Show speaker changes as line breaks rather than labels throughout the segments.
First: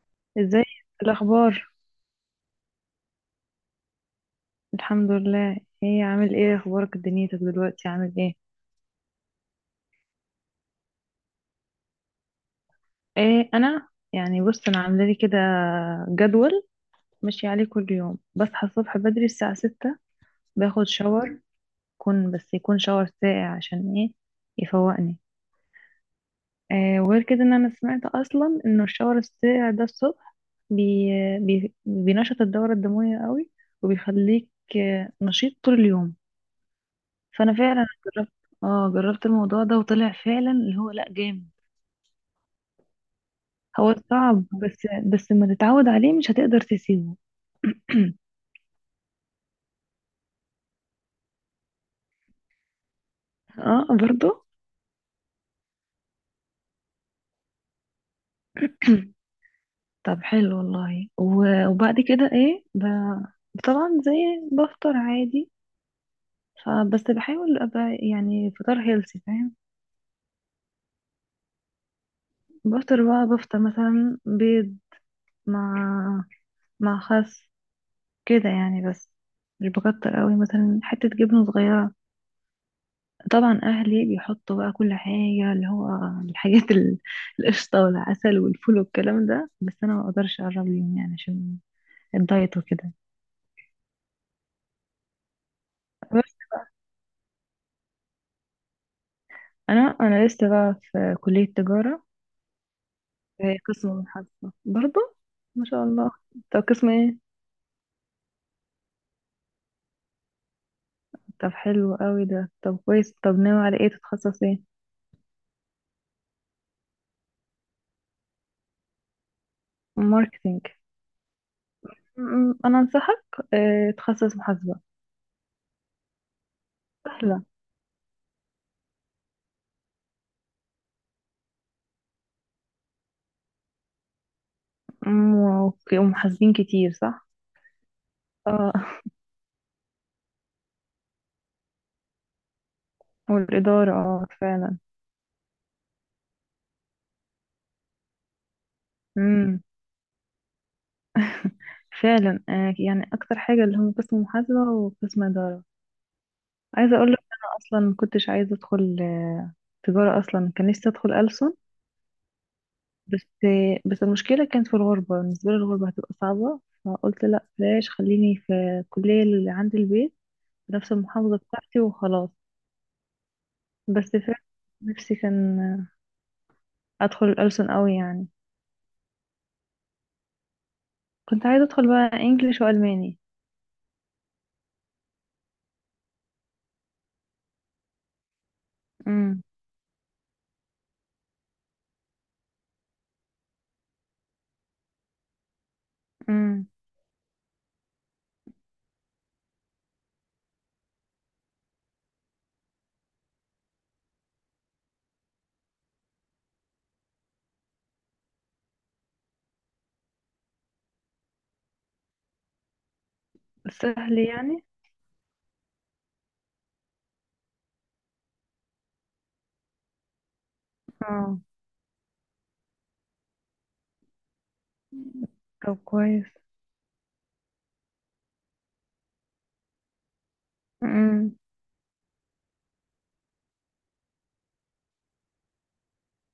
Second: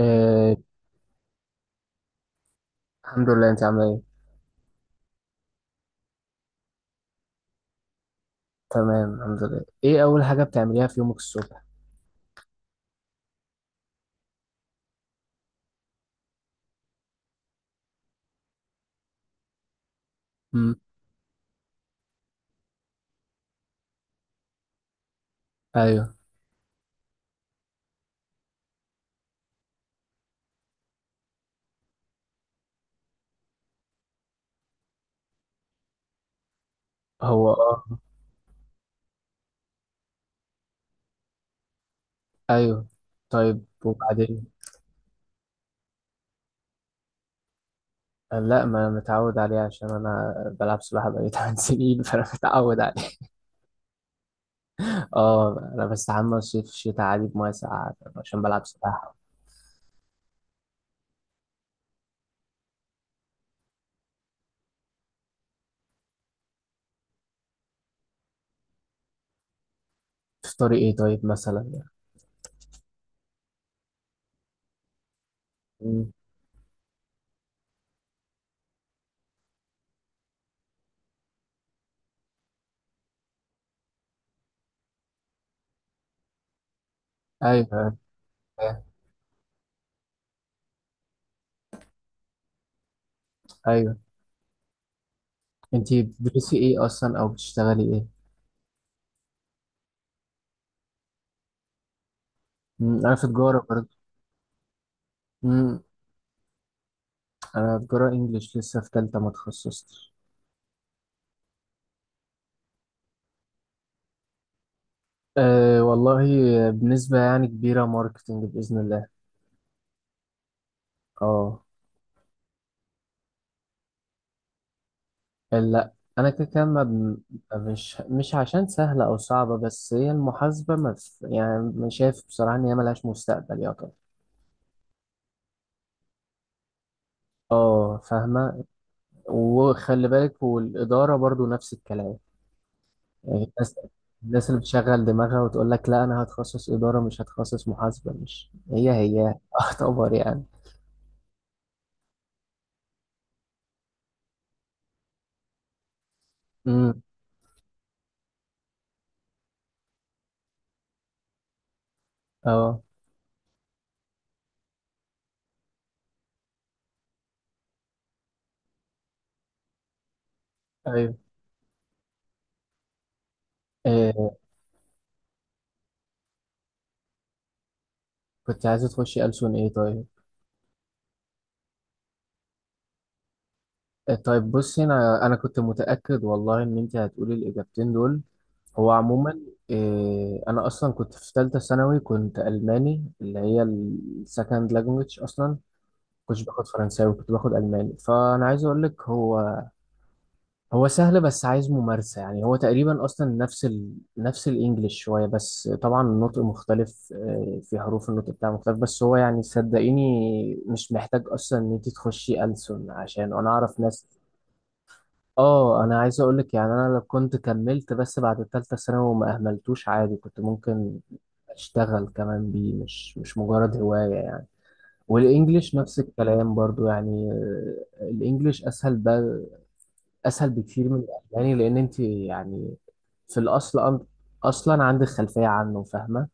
آه،
ازاي الاخبار؟
الحمد لله، انت عامله ايه؟
الحمد لله. ايه عامل ايه؟ اخبارك دنيتك دلوقتي عامل ايه؟
تمام الحمد لله. ايه اول حاجه بتعمليها في يومك الصبح؟
ايه، انا يعني بص انا عامله لي كده جدول ماشي عليه كل يوم، بصحى الصبح بدري الساعه 6،
امم.
باخد شاور، يكون يكون شاور ساقع، عشان ايه؟ يفوقني.
ايوه.
إيه وغير كده، ان انا سمعت اصلا ان الشاور الساقع ده الصبح بي بي بينشط الدوره الدمويه قوي، وبيخليك نشيط طول اليوم.
هو
فانا
اه.
فعلا جربت، اه جربت الموضوع ده، وطلع فعلا اللي هو لا، جامد.
ايوه، طيب
هو صعب،
وبعدين؟
بس لما تتعود عليه مش هتقدر تسيبه.
آه، لا، ما انا متعود عليه عشان انا بلعب سباحه بقالي 8 سنين فانا متعود عليه.
اه برضو.
اه انا بستحمى الصيف الشتاء عادي بميه ساقعه عشان بلعب سباحه.
طب حلو والله، وبعد كده ايه، طبعا زي، بفطر عادي، فبس بحاول ابقى يعني فطار هيلثي، فاهم؟
تفطري ايه طيب مثلا؟
بفطر بقى، بفطر مثلا بيض
امم.
مع، مع خس، كده يعني. بس مش بكتر قوي، مثلا حتة جبنة صغيرة. طبعا اهلي بيحطوا بقى كل حاجه، اللي هو الحاجات ال- القشطه
ايوه
والعسل والفول والكلام ده، بس انا ما اقدرش اقرب ليهم يعني عشان الدايت وكده.
ايوه. انت
بس
بتدرسي ايه اصلا او بتشتغلي ايه؟
انا، لسه بقى في كليه تجاره،
امم، انا في
في
تجاره برضه.
قسم محاسبه برضه. ما
امم.
شاء الله. طب قسم ايه؟
انا تجاره انجليش، لسه في ثالثه ما تخصصتش.
طب حلو قوي ده، طب كويس. طب ناوي على ايه، تتخصص ايه؟
أه والله، بنسبة يعني كبيرة ماركتينج بإذن الله.
ماركتينج.
اه.
انا انصحك تخصص محاسبه،
لا، أنا كده كده ما بن-
سهله.
مش عشان سهلة أو صعبة، بس هي المحاسبة ما ف- يعني مش شايف بصراحة إن هي ملهاش مستقبل يا طب.
ومحاسبين كتير صح؟
اه، فاهمة.
اه.
وخلي بالك، والإدارة برضو نفس الكلام. يعني الناس
والاداره اه
الناس اللي
فعلا.
بتشغل دماغها وتقول لك لا أنا هتخصص إدارة مش هتخصص محاسبة، مش هي هي
مم.
أعتبر يعني.
فعلا. يعني اكتر حاجه اللي هم قسم محاسبه وقسم اداره. عايزه
امم.
اقول لك انا اصلا ما كنتش عايزه ادخل تجاره اصلا، كان نفسي ادخل ألسن.
اه.
بس المشكله كانت في الغربه، بالنسبه لي الغربه هتبقى صعبه. فقلت لا بلاش، خليني في الكليه اللي عند البيت، في نفس
أيوه.
المحافظه بتاعتي، وخلاص. بس
أه.
فعلا نفسي كان ادخل الألسن قوي يعني.
كنت عايزة تخشي ألسن إيه طيب؟
كنت عايزه ادخل بقى انجليش والماني.
طيب بصي، انا كنت متاكد والله ان انت هتقولي الاجابتين دول. هو عموما
امم.
إيه، انا اصلا كنت في ثالثه ثانوي كنت الماني، اللي هي السكند لانجوج اصلا. كنتش
امم.
باخد فرنساوي، كنت باخد الماني، فانا عايز اقول لك هو هو سهل، بس عايز ممارسه، يعني هو تقريبا اصلا نفس نفس الانجليش شويه، بس طبعا النطق مختلف إيه، في حروف النطق بتاعه مختلف. بس هو يعني صدقيني، مش محتاج اصلا ان انت تخشي ألسن عشان انا اعرف ناس.
سهل يعني.
اه انا عايز اقول لك يعني انا لو كنت كملت بس بعد الثالثه ثانوي وما اهملتوش عادي كنت ممكن
اه.
اشتغل كمان بيه، مش مجرد هوايه يعني. والانجليش
طب
نفس
كويس.
الكلام برضو يعني، الانجليش اسهل بقى. اسهل بكتير من الالماني، لان انت يعني في الاصل اصلا عندك خلفيه عنه، فاهمه؟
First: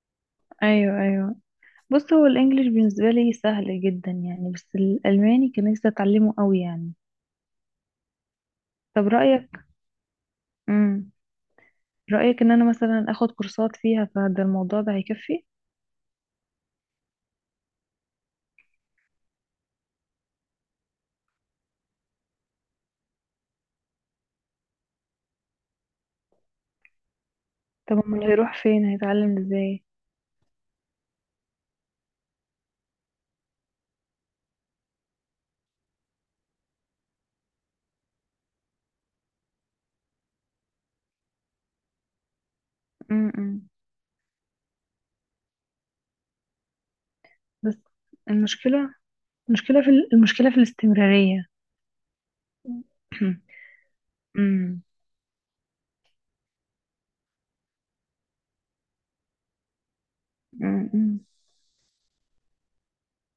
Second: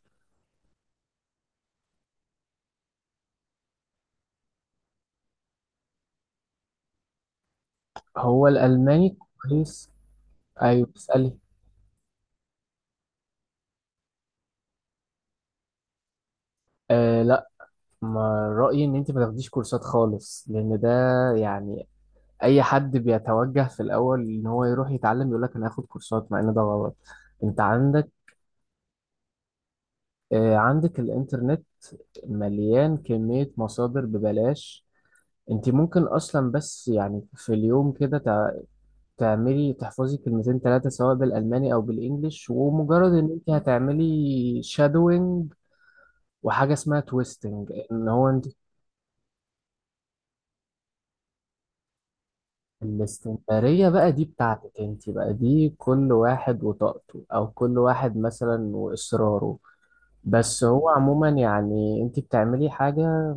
ايوه ايوه، بص هو الانجليش بالنسبه لي سهل جدا يعني، بس الالماني كان نفسي اتعلمه قوي يعني.
هو
طب
الالماني
رايك؟
كويس. ايوه
امم.
اسالي.
رايك ان انا مثلا اخد كورسات فيها، فده الموضوع ده هيكفي؟
آه، لا، ما رايي ان انت ما تاخديش كورسات خالص، لان ده يعني اي حد بيتوجه في الاول ان هو يروح يتعلم يقول لك انا هاخد كورسات، مع ان ده غلط. انت
طب
عندك،
امال هيروح فين، هيتعلم ازاي؟
عندك الانترنت مليان كمية مصادر ببلاش. انت ممكن اصلا، بس يعني في اليوم كده تعملي تحفظي كلمتين ثلاثة سواء بالالماني او بالانجليش، ومجرد ان انت
امم.
هتعملي شادوينج وحاجة اسمها تويستنج
بس
ان هو انت
المشكله المشكله في الاستمراريه.
الاستمرارية بقى دي بتاعتك
امم.
انت بقى، دي كل واحد وطاقته، او كل واحد مثلا واصراره. بس هو
امم.
عموما يعني انت بتعملي حاجة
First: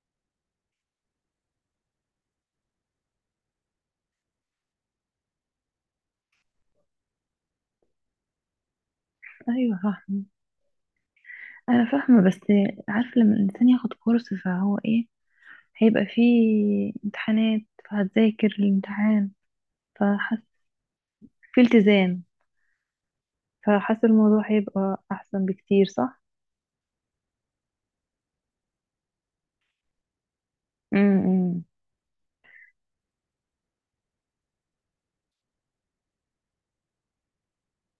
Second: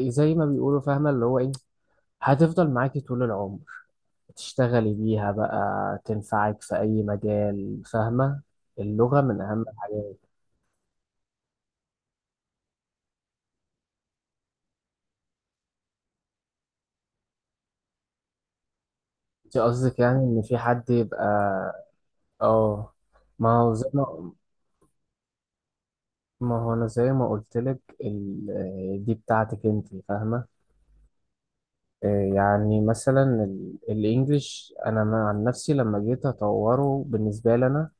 زي ما بيقولوا، فاهمة اللي هو ايه؟ هتفضل معاكي طول العمر، تشتغلي بيها بقى، تنفعك في اي مجال، فاهمة؟ اللغة من اهم
ايوه
الحاجات.
فاهمه، انا فاهمه، بس عارف لما الانسان ياخد كورس فهو ايه، هيبقى فيه امتحانات، فهتذاكر الامتحان،
انت قصدك يعني ان
فحاسه
في حد يبقى؟
في التزام،
اه. ما هو زي
فحاسة
ما
الموضوع هيبقى أحسن بكتير صح؟
ما هو انا زي ما قلت لك دي بتاعتك انت، فاهمة؟
امم.
يعني مثلا الانجليش، انا عن نفسي لما جيت اطوره، بالنسبة لي انا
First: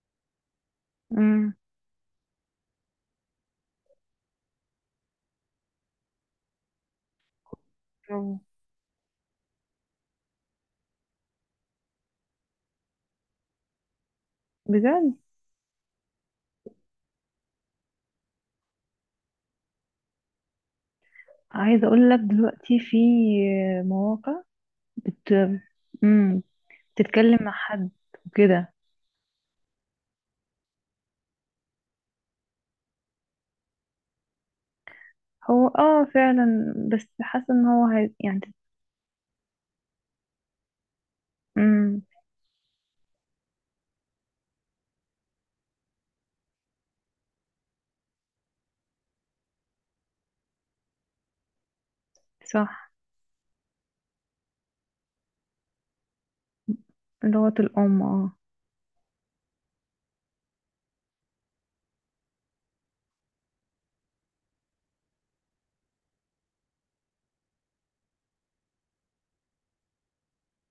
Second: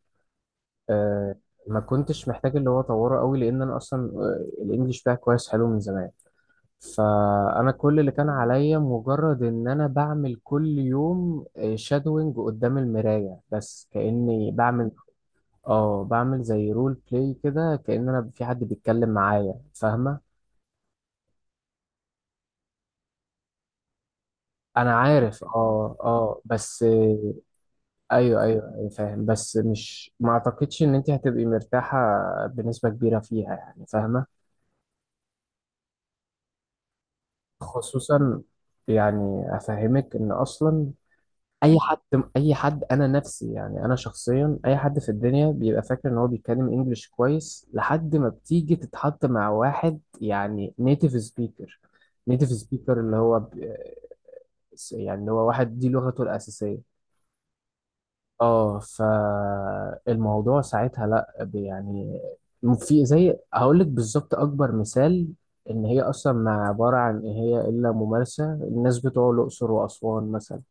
آه،
امم.
ما كنتش محتاج اللي هو اطوره قوي، لان انا اصلا الانجليش بتاعي كويس حلو من زمان. فانا كل اللي كان
أوه.
عليا مجرد ان انا بعمل كل يوم شادوينج قدام المرايه، بس كاني بعمل،
بجد؟
اه، بعمل زي رول بلاي كده، كان انا في حد بيتكلم معايا، فاهمه.
عايزة أقول لك دلوقتي في مواقع
انا
بت...
عارف. اه اه.
امم،
بس
تتكلم مع حد
ايوه
وكده.
ايوه أيوة، فاهم، بس مش ما اعتقدش ان انت هتبقي مرتاحه بنسبه كبيره فيها يعني، فاهمه؟
هو اه فعلا، بس حاسة ان هو هي، يعني،
خصوصا يعني افهمك ان اصلا اي حد
امم.
اي حد انا نفسي، يعني انا شخصيا اي حد في الدنيا بيبقى فاكر ان هو بيتكلم انجليش كويس لحد ما بتيجي تتحط مع واحد يعني نيتيف سبيكر. نيتيف
صح.
سبيكر اللي هو يعني اللي هو واحد دي لغته الاساسيه.
لغة الأم اه.
اه، فالموضوع ساعتها لا يعني، في زي هقول لك بالظبط اكبر مثال، ان هي اصلا ما عباره عن ايه هي الا ممارسه. الناس بتوع الاقصر واسوان مثلا،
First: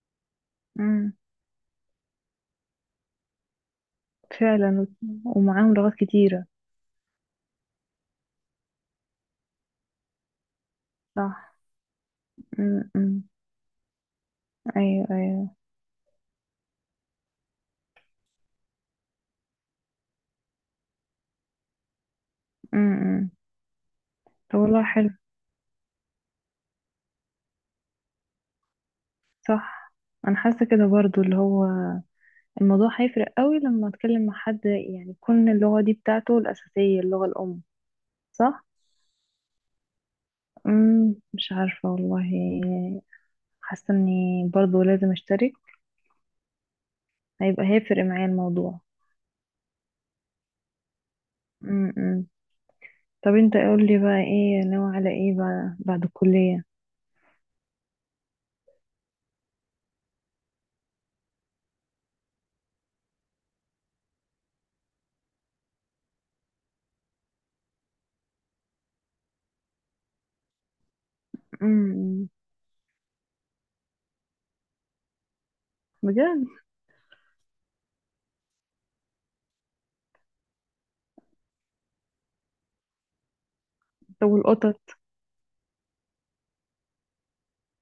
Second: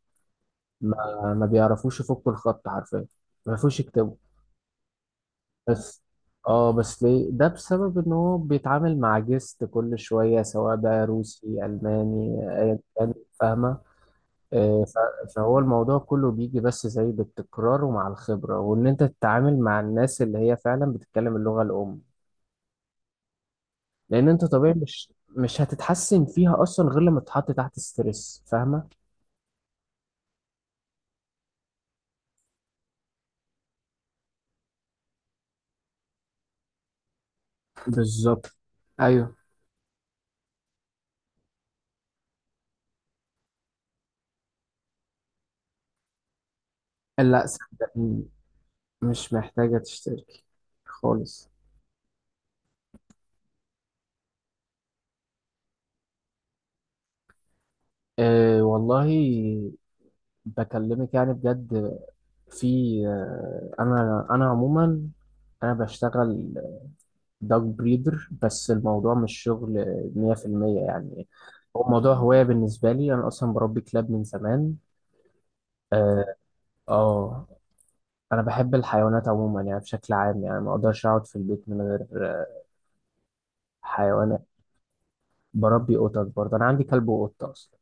امم.
ما بيعرفوش يفكوا الخط حرفيا، ما بيعرفوش يكتبوا.
فعلا، ومعاهم لغات
بس
كتيرة.
اه، بس ليه ده؟ بسبب ان هو بيتعامل مع جست كل شويه سواء بقى
صح.
روسي الماني ايا كان،
امم.
فاهمه؟
أيوه أيوه.
فهو الموضوع كله بيجي بس زي بالتكرار، ومع الخبرة، وإن أنت تتعامل مع الناس اللي هي فعلا بتتكلم اللغة الأم.
امم.
لأن أنت
طب
طبيعي
والله حلو.
مش هتتحسن فيها أصلا غير لما تتحط تحت ستريس، فاهمة؟
صح. أنا حاسة كده برضو، اللي هو الموضوع هيفرق قوي لما اتكلم مع حد يعني يكون اللغة دي بتاعته الأساسية، اللغة الأم.
بالظبط.
صح؟
ايوه.
امم. مش عارفة والله، حاسة اني برضو لازم اشترك،
لا
هيبقى هيفرق
صدقني،
معايا الموضوع.
مش محتاجة تشتركي خالص.
امم. طب انت قول لي بقى، ايه ناوي على ايه بقى بعد الكلية؟
أه والله، بكلمك يعني بجد، في، أه، أنا عموما أنا بشتغل دوج بريدر، بس الموضوع مش شغل 100% يعني. هو موضوع
امم.
هواية بالنسبة لي، أنا أصلا بربي كلاب من زمان. آه,
بجد.
آه أنا بحب الحيوانات عموما يعني بشكل عام، يعني ما أقدرش أقعد في البيت من غير
طب
حيوانات.
والقطط؟
بربي قطط برضه، أنا عندي كلب وقطة أصلا.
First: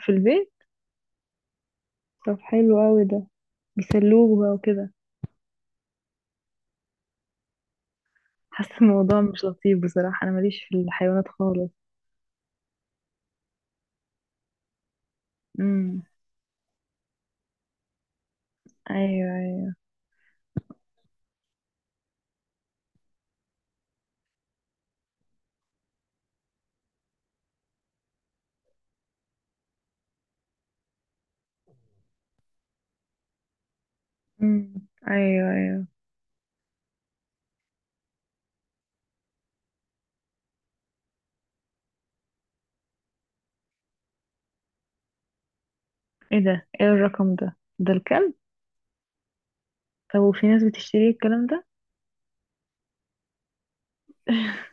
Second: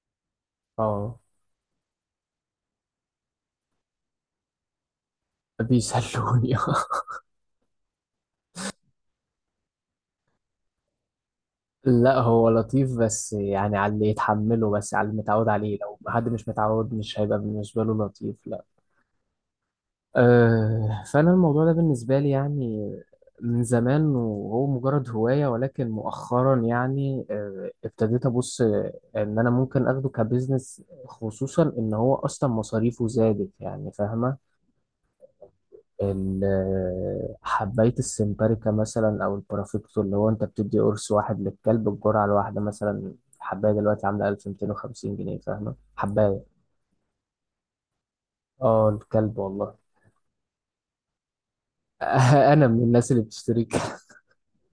في البيت؟
آه.
طب حلو قوي ده، بيسلوك بقى وكده.
بيسلوني
حاسة الموضوع مش لطيف بصراحة، انا ماليش في الحيوانات خالص.
لا، هو لطيف، بس يعني على اللي يتحمله، بس على اللي متعود عليه، لو
امم.
حد مش متعود مش هيبقى بالنسبة له لطيف، لا.
ايوه.
فأنا الموضوع ده بالنسبة لي يعني من زمان وهو مجرد هواية، ولكن مؤخرا يعني ابتديت أبص إن أنا ممكن أخده كبزنس، خصوصا إن هو أصلا مصاريفه زادت يعني، فاهمة؟
امم. ايوه ايوه.
حباية السمباريكا مثلا أو البرافيكتو، اللي هو أنت بتدي قرص واحد للكلب، الجرعة الواحدة مثلا. حباية دلوقتي عاملة 1250 جنيه، فاهمة
ايه
حباية؟
ده، ايه الرقم ده؟ ده الكلب؟
اه، الكلب والله.
طب وفي ناس بتشتري الكلام ده؟
انا من الناس اللي بتشتري.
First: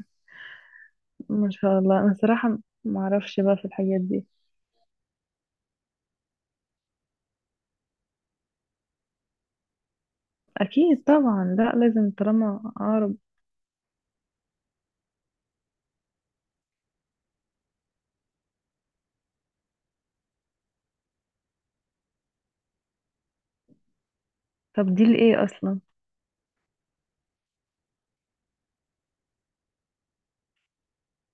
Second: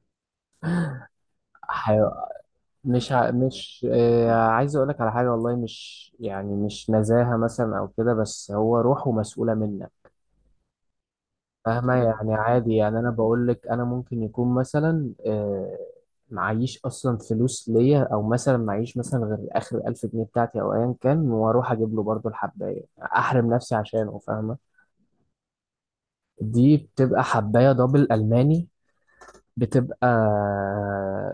ما شاء الله، انا صراحة ما
مش ع...
اعرفش بقى في
مش
الحاجات دي،
آه عايز اقول لك على حاجه والله، مش يعني مش نزاهه مثلا او كده، بس هو روحه مسؤوله منك،
اكيد طبعا، لا
فاهمه؟
لازم
يعني
طالما
عادي يعني انا
اعرف.
بقول لك، انا ممكن يكون مثلا معيش اصلا فلوس ليا، او مثلا معيش مثلا غير اخر 1000 جنيه بتاعتي او ايا كان، واروح اجيب له برضه الحبايه احرم نفسي عشانه، فاهمه؟
طب دي لايه اصلا؟
دي بتبقى حبايه دبل الماني، بتبقى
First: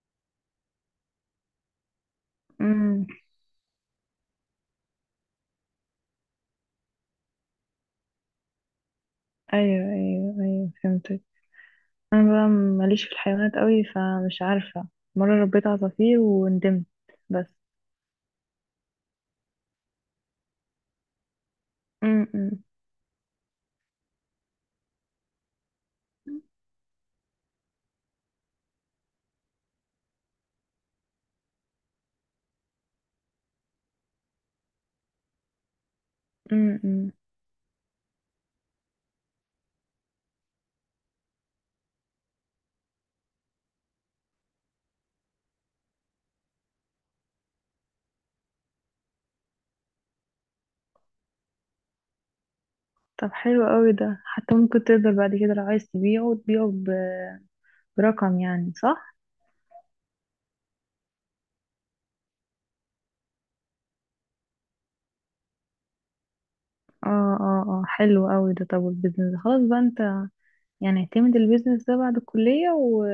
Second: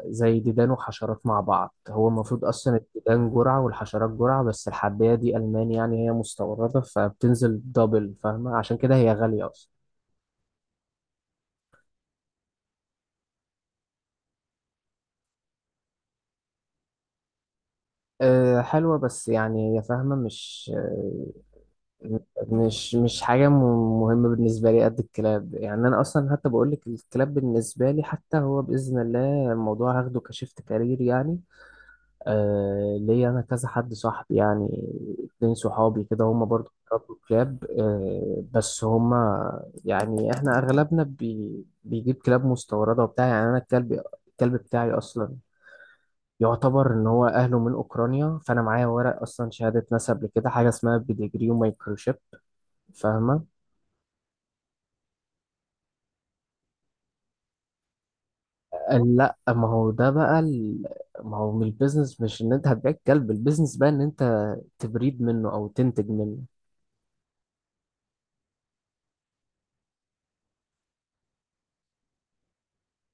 زي ديدان وحشرات مع بعض. هو المفروض أصلا
امم.
الديدان جرعة والحشرات جرعة، بس الحباية دي ألمان يعني هي مستوردة فبتنزل دبل، فاهمة؟ عشان كده هي غالية أصلا.
ايوه ايوه ايوه فهمتك. انا بقى ماليش في الحيوانات قوي، فمش عارفة. مرة ربيت عصافير وندمت بس.
أه حلوة، بس يعني هي فاهمة مش آه،
امم.
مش مش حاجة مهمة بالنسبة لي قد الكلاب. يعني أنا أصلا حتى بقول لك الكلاب بالنسبة لي، حتى هو بإذن الله الموضوع هاخده كشيفت كارير يعني. آه ليا انا كذا حد صاحبي، يعني اتنين صحابي كده هم برضو
امم.
بيربوا كلاب. آه بس هم يعني احنا اغلبنا بيجيب كلاب مستورده وبتاع. يعني انا الكلب، الكلب بتاعي اصلا يعتبر ان هو اهله من اوكرانيا، فانا معايا ورق اصلا، شهاده نسب لكده، حاجه اسمها بيديجري ومايكروشيب،
طب
فاهمه.
حلو قوي ده، حتى ممكن تقدر بعد كده لو عايز تبيعه، تبيعه برقم يعني،
قال
صح؟
لا، ما هو ده بقى ما هو من البيزنس، مش ان انت هتبيع الكلب، البيزنس بقى ان انت تبريد منه او تنتج منه.
اه اه. اه حلو قوي ده. طب البيزنس خلاص بقى، انت يعني اعتمد البيزنس ده بعد الكلية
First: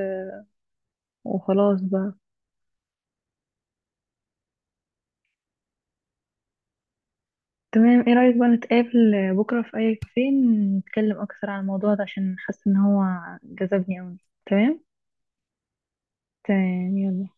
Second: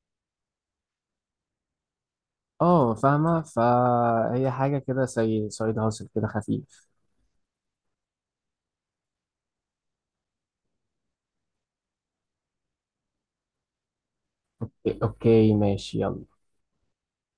وخلاص بقى.
اه فاهمة. فهي حاجة كده زي سايد هاسل كده خفيف.
تمام. ايه رأيك بقى نتقابل بكرة في اي كافيه، نتكلم اكثر عن الموضوع ده، عشان حاسة ان هو جذبني قوي. تمام.
إيه، اوكي ماشي يلا.
تمام يلا.